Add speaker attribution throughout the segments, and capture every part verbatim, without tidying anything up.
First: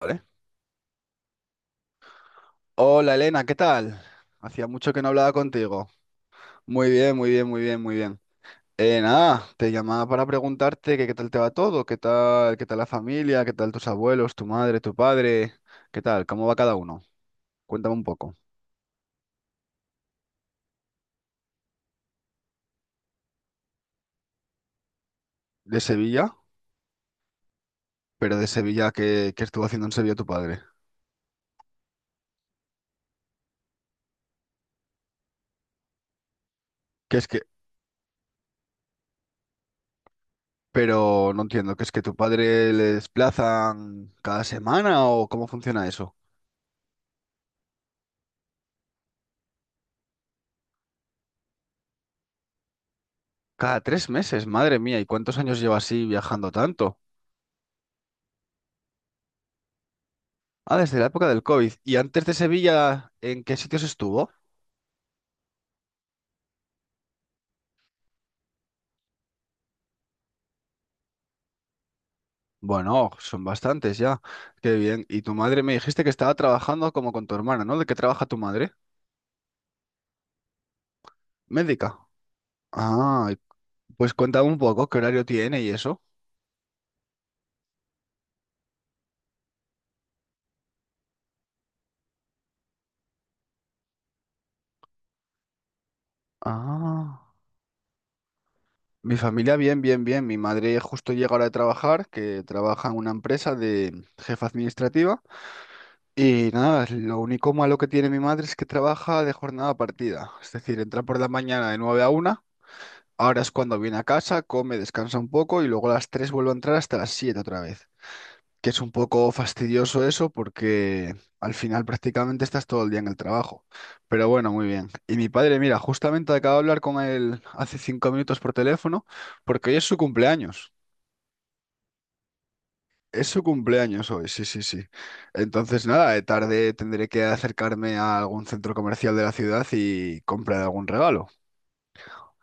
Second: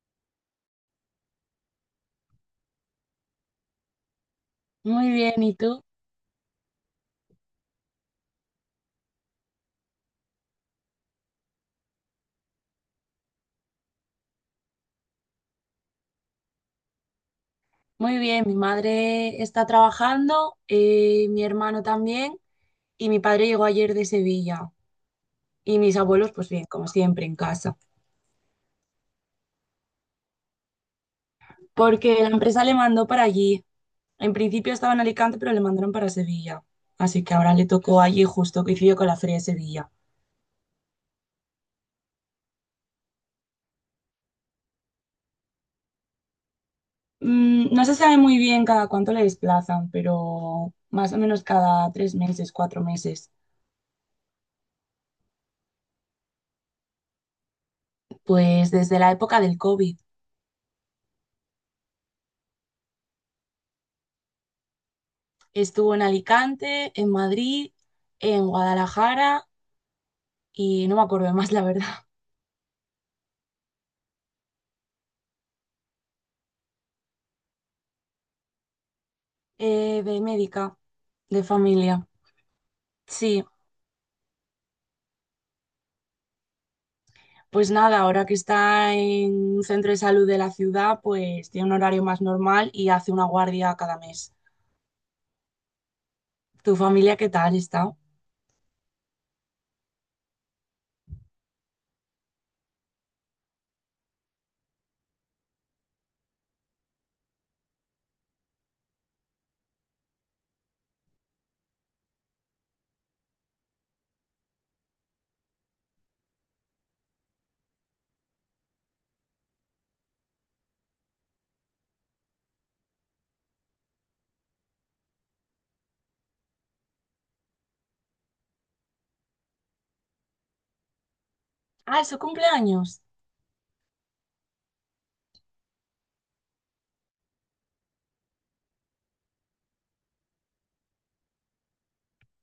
Speaker 1: Vale. Hola Elena, ¿qué tal? Hacía mucho que no
Speaker 2: Muy
Speaker 1: hablaba
Speaker 2: bien, ¿y tú?
Speaker 1: contigo. Muy bien, muy bien, muy bien, muy bien. Eh, nada, te llamaba para preguntarte que qué tal te va todo, qué tal, qué tal la familia, qué tal tus abuelos, tu madre, tu padre, qué tal, cómo va cada uno. Cuéntame un
Speaker 2: Muy
Speaker 1: poco.
Speaker 2: bien, mi madre está trabajando, eh, mi hermano también, y mi padre llegó ayer de Sevilla. Y
Speaker 1: ¿De
Speaker 2: mis abuelos,
Speaker 1: Sevilla?
Speaker 2: pues bien, como siempre, en casa.
Speaker 1: Pero de Sevilla, ¿qué, qué estuvo haciendo en Sevilla tu padre?
Speaker 2: Porque la empresa le mandó para allí. En principio estaba en Alicante, pero le mandaron para Sevilla.
Speaker 1: Que
Speaker 2: Así
Speaker 1: es
Speaker 2: que
Speaker 1: que,
Speaker 2: ahora le tocó allí justo, coincidió con la Feria de Sevilla.
Speaker 1: pero no entiendo, ¿que es que tu padre le desplazan cada semana o cómo funciona eso?
Speaker 2: Mm, no se sabe muy bien cada cuánto le desplazan, pero más o menos cada tres meses, cuatro meses.
Speaker 1: Cada tres meses, madre mía, ¿y cuántos años lleva así viajando tanto?
Speaker 2: Pues desde la época del COVID.
Speaker 1: Ah, desde la época del COVID. ¿Y antes de Sevilla, en qué sitios estuvo?
Speaker 2: Estuvo en Alicante, en Madrid, en Guadalajara y no me acuerdo de más, la verdad.
Speaker 1: Bueno, son bastantes ya. Qué bien. Y tu madre me dijiste que estaba trabajando como con tu hermana, ¿no? ¿De qué trabaja tu madre?
Speaker 2: Eh, de médica, de
Speaker 1: Médica.
Speaker 2: familia.
Speaker 1: Ah, y-
Speaker 2: Sí,
Speaker 1: pues cuéntame un poco qué horario tiene y eso.
Speaker 2: pues nada, ahora que está en un centro de salud de la ciudad, pues tiene un horario más normal y hace una guardia cada mes. ¿Tu familia
Speaker 1: Ah.
Speaker 2: qué tal está?
Speaker 1: Mi familia, bien, bien, bien. Mi madre justo llega ahora de trabajar, que trabaja en una empresa de jefa administrativa. Y nada, lo único malo que tiene mi madre es que trabaja de jornada partida. Es decir, entra por la mañana de nueve a una. Ahora es cuando viene a casa, come, descansa un poco y luego a las tres vuelve a entrar hasta las siete otra vez. Que es un poco fastidioso eso porque al final prácticamente estás todo el día en el trabajo. Pero bueno, muy bien. Y mi padre, mira, justamente acabo de hablar con él hace cinco minutos por teléfono porque hoy es su cumpleaños.
Speaker 2: Ah, es su cumpleaños.
Speaker 1: Es su cumpleaños hoy, sí, sí, sí. Entonces nada, de tarde tendré que acercarme a algún centro comercial de la ciudad y comprar algún regalo.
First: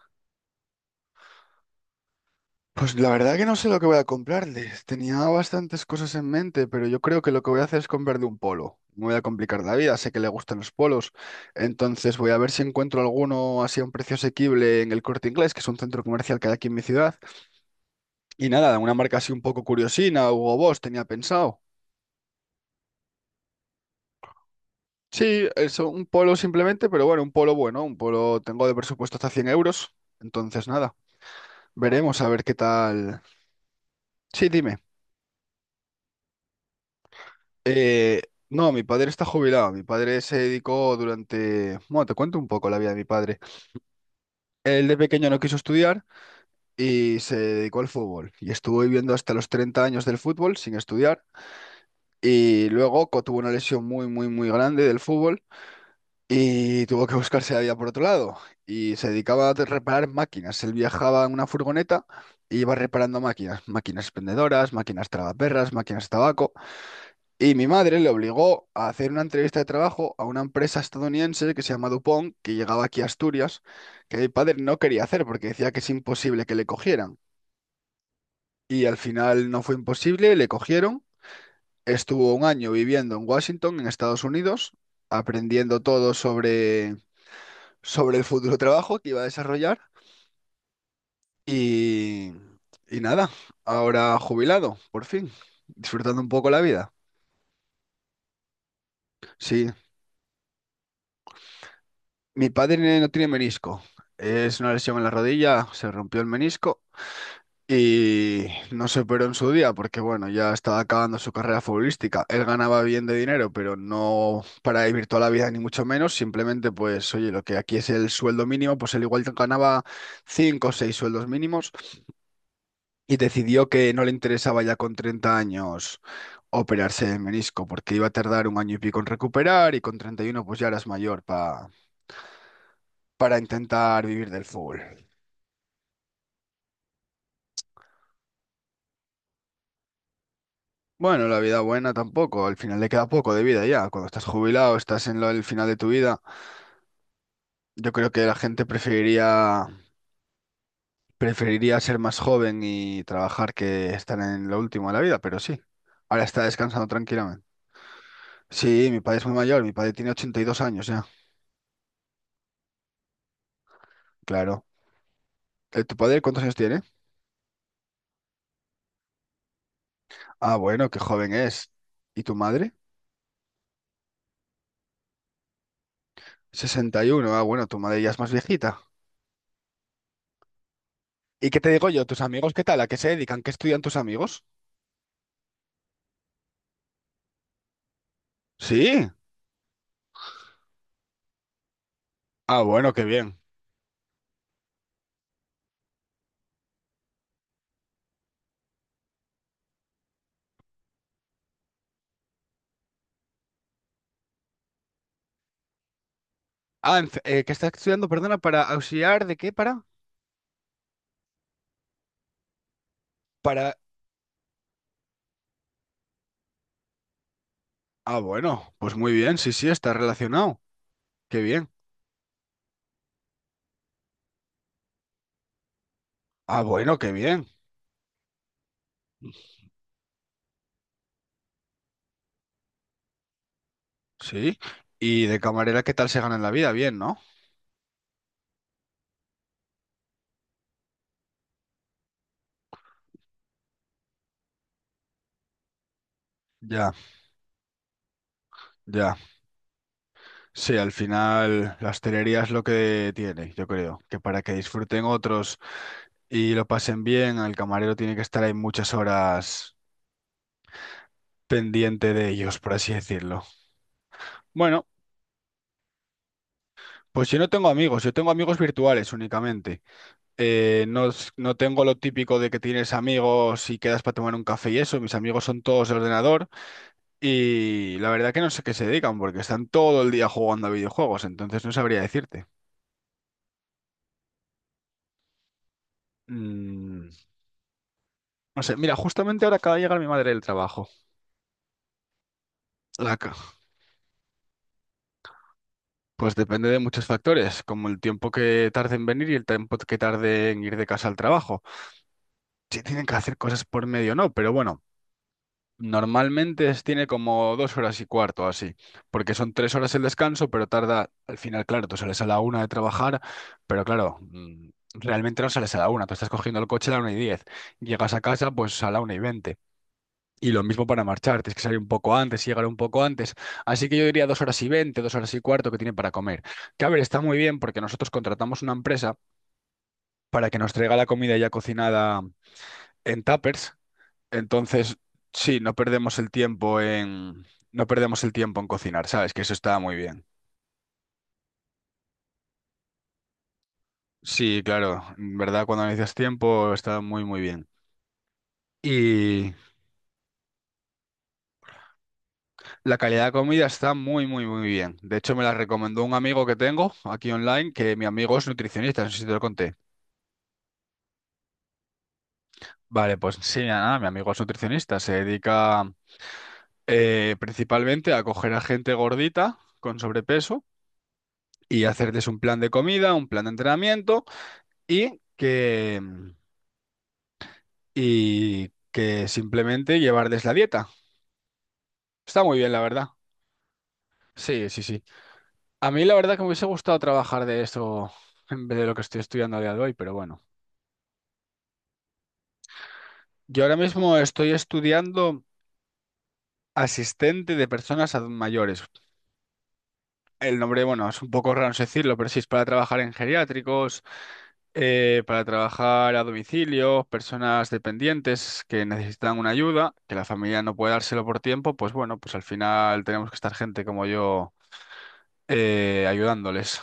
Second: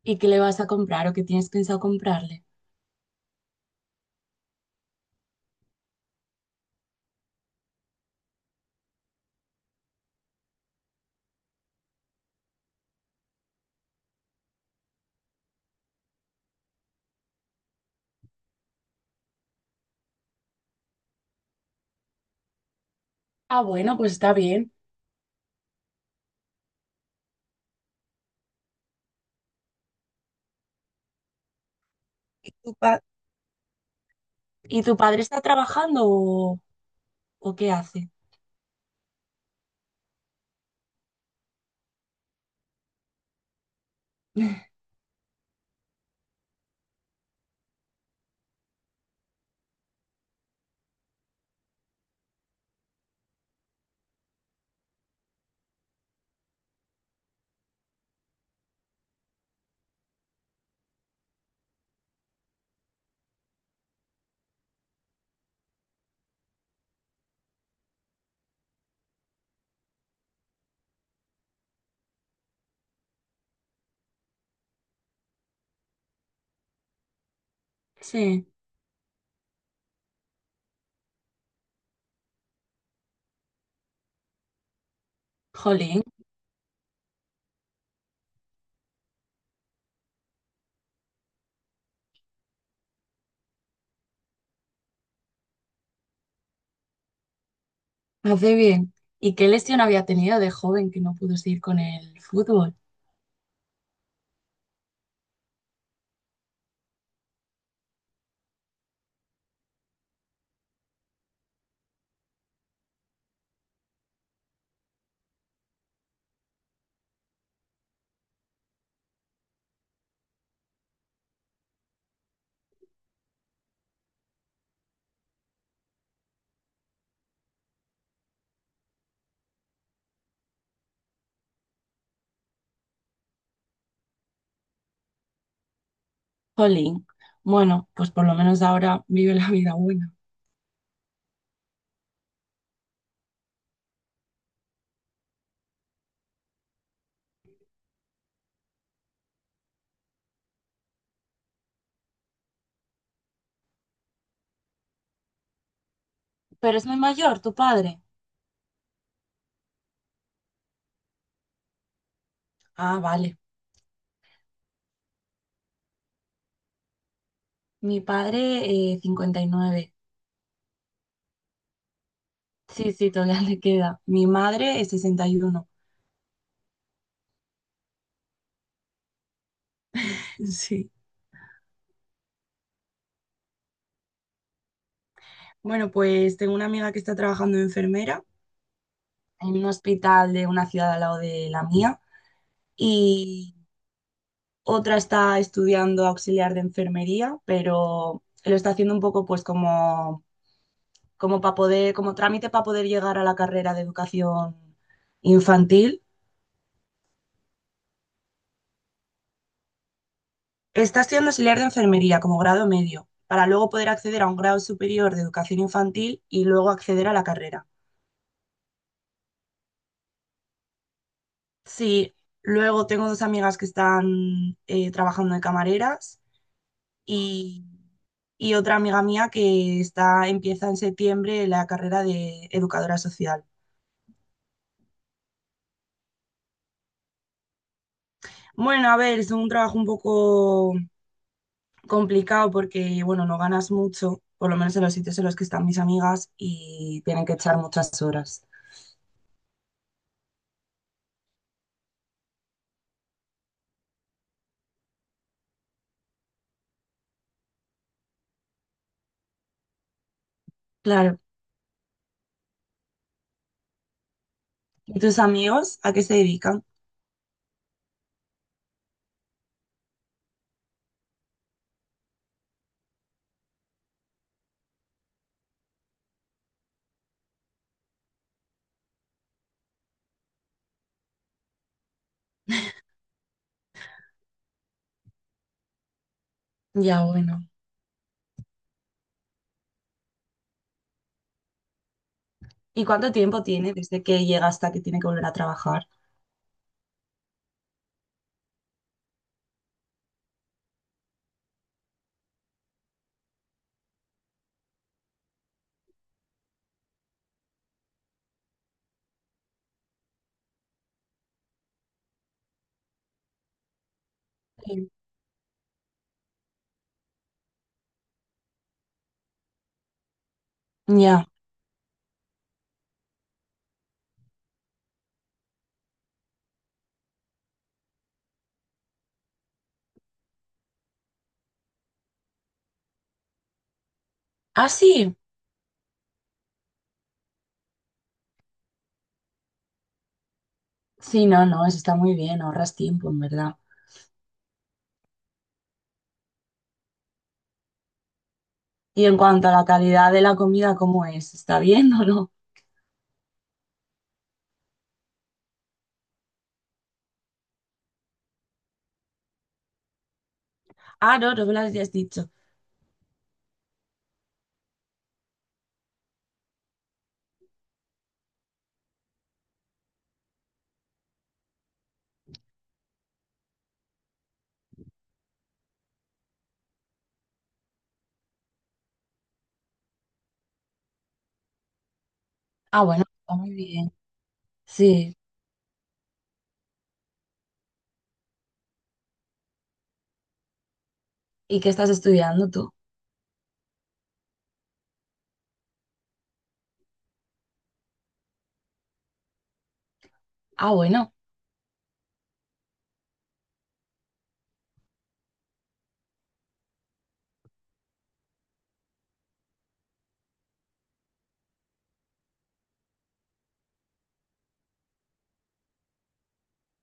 Speaker 2: ¿Y qué le vas a comprar o qué tienes pensado comprarle?
Speaker 1: Pues la verdad que no sé lo que voy a comprarles. Tenía bastantes cosas en mente, pero yo creo que lo que voy a hacer es comprarle un polo. No voy a complicar la vida, sé que le gustan los polos. Entonces voy a ver si encuentro alguno así a un precio asequible en el Corte Inglés, que es un centro comercial que hay aquí en mi ciudad. Y nada, una marca así un poco curiosina, Hugo Boss, tenía pensado.
Speaker 2: Ah, bueno, pues está bien.
Speaker 1: Sí, eso, un polo simplemente, pero bueno, un polo bueno, un polo tengo de presupuesto hasta cien euros. Entonces nada, veremos a ver
Speaker 2: ¿Y
Speaker 1: qué
Speaker 2: tu pa-
Speaker 1: tal. Sí, dime.
Speaker 2: ¿Y tu padre está trabajando o, o qué hace?
Speaker 1: Eh, no, mi padre está jubilado. Mi padre se dedicó durante… Bueno, te cuento un poco la vida de mi padre. Él de pequeño no quiso estudiar y se dedicó al fútbol. Y estuvo viviendo hasta los treinta años del fútbol sin estudiar. Y luego co- tuvo una lesión muy, muy, muy grande del fútbol y tuvo que buscarse la vida por otro lado. Y se dedicaba a reparar máquinas. Él viajaba en una furgoneta y iba reparando máquinas. Máquinas expendedoras, máquinas tragaperras, máquinas de tabaco. Y mi madre le obligó a hacer una entrevista de trabajo a una empresa estadounidense que se llama DuPont, que llegaba aquí a Asturias, que mi padre no quería hacer porque decía que es imposible que le cogieran.
Speaker 2: Sí,
Speaker 1: Y al final no fue imposible, le cogieron. Estuvo un año viviendo en Washington, en Estados Unidos, aprendiendo
Speaker 2: jolín.
Speaker 1: todo sobre, sobre el futuro trabajo que iba a desarrollar. Y, y nada, ahora jubilado, por fin, disfrutando un poco la vida.
Speaker 2: Hace bien. ¿Y qué
Speaker 1: Sí,
Speaker 2: lesión había tenido de joven que no pudo seguir con el
Speaker 1: mi
Speaker 2: fútbol?
Speaker 1: padre no no tiene menisco. Es una lesión en la rodilla, se rompió el menisco y no se operó en su día porque, bueno, ya estaba acabando su carrera futbolística. Él ganaba bien de dinero, pero no para vivir toda la vida, ni mucho menos. Simplemente, pues, oye, lo que aquí es el sueldo mínimo, pues él igual ganaba cinco o seis sueldos mínimos y decidió que no le interesaba ya con treinta años operarse el menisco porque iba a tardar un año y pico en recuperar y con treinta y uno pues ya eras mayor pa- para intentar vivir del fútbol.
Speaker 2: Jolín. Bueno, pues por lo menos ahora vive la vida buena.
Speaker 1: Bueno, la vida buena tampoco, al final le queda poco de vida ya. Cuando estás jubilado, estás en lo- el final de tu vida. Yo creo que la gente preferiría, preferiría ser más joven y trabajar que estar en lo último de la vida, pero sí, ahora está
Speaker 2: Pero
Speaker 1: descansando
Speaker 2: es muy mayor,
Speaker 1: tranquilamente.
Speaker 2: tu padre.
Speaker 1: Sí, mi padre es muy mayor, mi padre tiene ochenta y dos años ya,
Speaker 2: Ah, vale.
Speaker 1: claro. Eh, ¿tu padre cuántos años tiene?
Speaker 2: Mi padre, eh, cincuenta y nueve.
Speaker 1: Ah, bueno, qué joven es. ¿Y tu madre?
Speaker 2: Sí, sí, todavía le queda. Mi madre es sesenta y uno.
Speaker 1: Sesenta y uno. Ah, bueno, tu madre ya es más viejita.
Speaker 2: Sí.
Speaker 1: ¿Y qué te digo yo? ¿Tus amigos qué tal? ¿A qué se dedican? ¿Qué estudian tus amigos?
Speaker 2: Bueno, pues tengo una amiga que está trabajando de enfermera
Speaker 1: Sí.
Speaker 2: en un hospital de una ciudad al lado de la mía
Speaker 1: Ah, bueno, qué bien.
Speaker 2: y otra está estudiando auxiliar de enfermería, pero lo está haciendo un poco pues como como para poder, como trámite para poder llegar a la carrera de educación infantil.
Speaker 1: Ah, en fe- eh, ¿qué estás estudiando? Perdona, ¿para auxiliar de qué? ¿Para?
Speaker 2: Está estudiando auxiliar de enfermería como grado medio, para luego
Speaker 1: Para…
Speaker 2: poder acceder a un grado superior de educación infantil y luego acceder a la carrera.
Speaker 1: Ah, bueno, pues muy bien, sí, sí, está relacionado. Qué bien.
Speaker 2: Sí, luego tengo dos amigas que están eh, trabajando de camareras
Speaker 1: Ah, bueno, qué bien.
Speaker 2: y, y otra amiga mía que está, empieza en septiembre la carrera de educadora social.
Speaker 1: Sí. Y de camarera, ¿qué tal se gana en la vida? Bien, ¿no?
Speaker 2: Bueno, a ver, es un trabajo un poco complicado porque, bueno, no ganas mucho, por lo menos en los sitios en los que están mis amigas
Speaker 1: Ya,
Speaker 2: y tienen que echar muchas horas.
Speaker 1: ya. Sí, al final la hostelería es lo que tiene, yo creo, que para que disfruten otros y lo pasen bien, el camarero tiene que estar ahí muchas horas
Speaker 2: Claro.
Speaker 1: pendiente de ellos, por así decirlo. Bueno,
Speaker 2: ¿Y tus amigos a qué se dedican?
Speaker 1: pues yo no tengo amigos, yo tengo amigos virtuales únicamente. eh, no, es- no tengo lo típico de que tienes amigos y quedas para tomar un café y eso. Mis amigos son todos de ordenador y la verdad que no sé qué se dedican porque están todo el día jugando a videojuegos, entonces no sabría decirte.
Speaker 2: Ya,
Speaker 1: Mm,
Speaker 2: bueno.
Speaker 1: no sé, mira, justamente ahora acaba de llegar mi madre del trabajo.
Speaker 2: ¿Y cuánto
Speaker 1: La
Speaker 2: tiempo
Speaker 1: ca-
Speaker 2: tiene desde que llega hasta que tiene que volver a trabajar?
Speaker 1: pues depende de muchos factores, como el tiempo que tarde en venir y el tiempo que tarde en ir de casa al trabajo. Si tienen que hacer cosas por medio no, pero bueno. Normalmente es- tiene como dos horas y cuarto o así, porque son tres horas el descanso, pero tarda, al final, claro, tú sales a la una de trabajar, pero claro, mm,
Speaker 2: Sí.
Speaker 1: realmente no sales a la una, tú estás cogiendo el coche a la una y diez, llegas a casa pues a la una y veinte. Y lo mismo para
Speaker 2: Ya.
Speaker 1: marchar, tienes que salir un poco antes y llegar un poco antes. Así que yo diría dos horas y veinte, dos horas y cuarto que tiene para comer. Que a ver, está muy bien porque nosotros contratamos una empresa para que nos traiga la comida ya cocinada en tuppers
Speaker 2: Ah,
Speaker 1: entonces,
Speaker 2: sí.
Speaker 1: sí, no perdemos el tiempo en, no perdemos el tiempo en cocinar, ¿sabes? Que eso está muy bien.
Speaker 2: Sí, no, no, eso está muy bien, ahorras tiempo, en verdad.
Speaker 1: Sí, claro, en verdad, cuando necesitas tiempo está muy, muy bien.
Speaker 2: Y en cuanto a
Speaker 1: Y
Speaker 2: la calidad de la comida, ¿cómo es? ¿Está bien o no?
Speaker 1: la calidad de comida está muy, muy, muy bien. De hecho, me la recomendó un amigo que tengo aquí online, que mi amigo es nutricionista, no sé si te lo conté.
Speaker 2: Ah, no, no me lo habías dicho.
Speaker 1: Vale, pues sí, nada, mi amigo es nutricionista, se dedica eh, principalmente a coger a gente gordita con sobrepeso y hacerles un plan de comida, un plan de entrenamiento y que, y que simplemente llevarles la dieta. Está muy bien, la
Speaker 2: Ah, bueno,
Speaker 1: verdad.
Speaker 2: está muy bien.
Speaker 1: Sí, sí, sí.
Speaker 2: Sí.
Speaker 1: A mí la verdad que me hubiese gustado trabajar de esto en vez de lo que estoy estudiando a día de hoy, pero bueno.
Speaker 2: ¿Y qué estás estudiando tú?
Speaker 1: Yo ahora mismo estoy estudiando asistente de personas ad- mayores. El
Speaker 2: Ah,
Speaker 1: nombre, bueno,
Speaker 2: bueno,
Speaker 1: es un poco raro no decirlo, pero sí, es para trabajar en geriátricos, eh, para trabajar a domicilio, personas dependientes que necesitan una ayuda, que la familia no puede dárselo por tiempo, pues bueno, pues al final tenemos que estar gente como yo eh, ayudándoles.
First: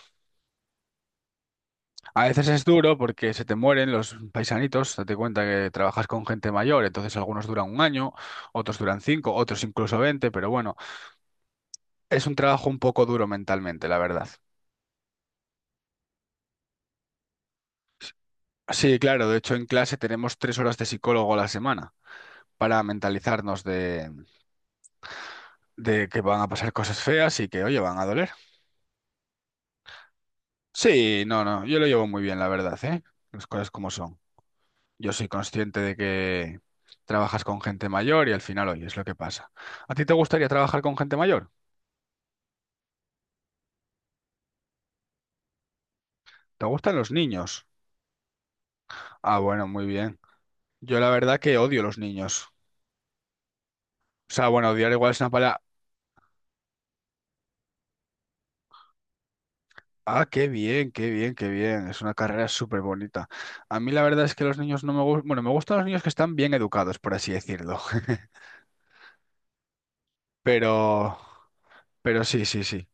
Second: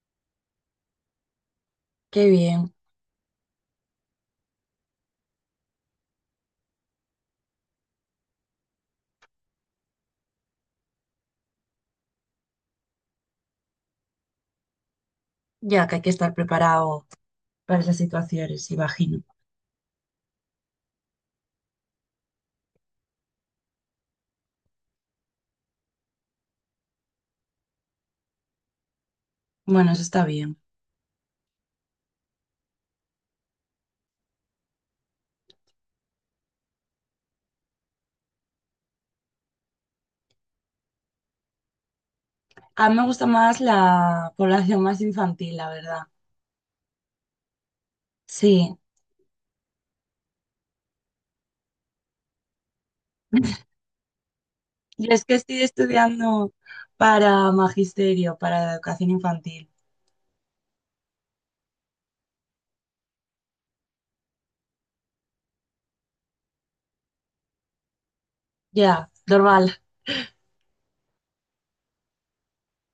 Speaker 1: A
Speaker 2: qué
Speaker 1: veces es
Speaker 2: bien.
Speaker 1: duro porque se te mueren los paisanitos, date cuenta que trabajas con gente mayor, entonces algunos duran un año, otros duran cinco, otros incluso veinte, pero bueno, es un trabajo un poco duro mentalmente, la verdad.
Speaker 2: Ya que hay que estar preparado para esas situaciones,
Speaker 1: Sí,
Speaker 2: imagino.
Speaker 1: claro, de hecho en clase tenemos tres horas de psicólogo a la semana para mentalizarnos de, de que van a pasar cosas feas y que, oye, van a doler.
Speaker 2: Bueno, eso está bien.
Speaker 1: Sí, no, no, yo lo llevo muy bien, la verdad, ¿eh? Las cosas como son. Yo soy consciente de que trabajas con gente mayor y al final, oye, es lo que pasa. ¿A ti te gustaría trabajar con gente mayor?
Speaker 2: A mí me gusta más la población más infantil, la verdad.
Speaker 1: ¿Te gustan los niños?
Speaker 2: Sí.
Speaker 1: Ah, bueno, muy bien. Yo la verdad que odio los niños. O sea, bueno, odiar igual
Speaker 2: Yo
Speaker 1: es
Speaker 2: es
Speaker 1: una
Speaker 2: que
Speaker 1: palabra…
Speaker 2: estoy estudiando para magisterio, para la educación infantil.
Speaker 1: Ah, qué bien, qué bien, qué bien. Es una carrera súper bonita. A mí la verdad es que los niños no me gustan… Bueno, me gustan los niños que están bien educados, por así decirlo.
Speaker 2: Ya, normal.
Speaker 1: Pero… Pero sí, sí, sí.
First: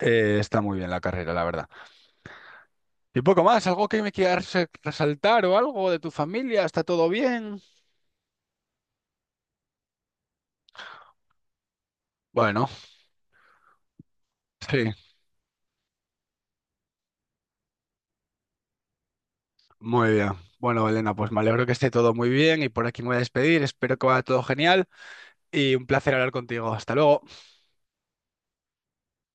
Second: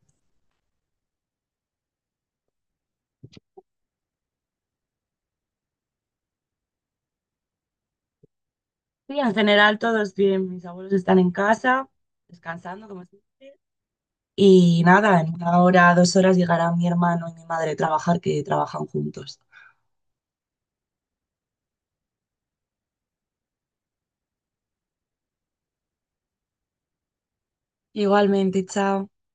Speaker 1: Eh, está muy bien la carrera, la verdad. Y poco más, algo que me quieras eh, resaltar o algo de tu familia, ¿está todo bien?
Speaker 2: Sí, en general todos bien. Mis abuelos están en casa,
Speaker 1: Bueno,
Speaker 2: descansando, como siempre. Y
Speaker 1: sí,
Speaker 2: nada, en una hora, dos horas llegará mi hermano y mi madre a trabajar, que trabajan juntos.
Speaker 1: muy bien. Bueno, Elena, pues me alegro que esté todo muy bien y por aquí me voy a despedir. Espero que vaya todo genial y un placer hablar contigo. Hasta luego.
Speaker 2: Igualmente, chao.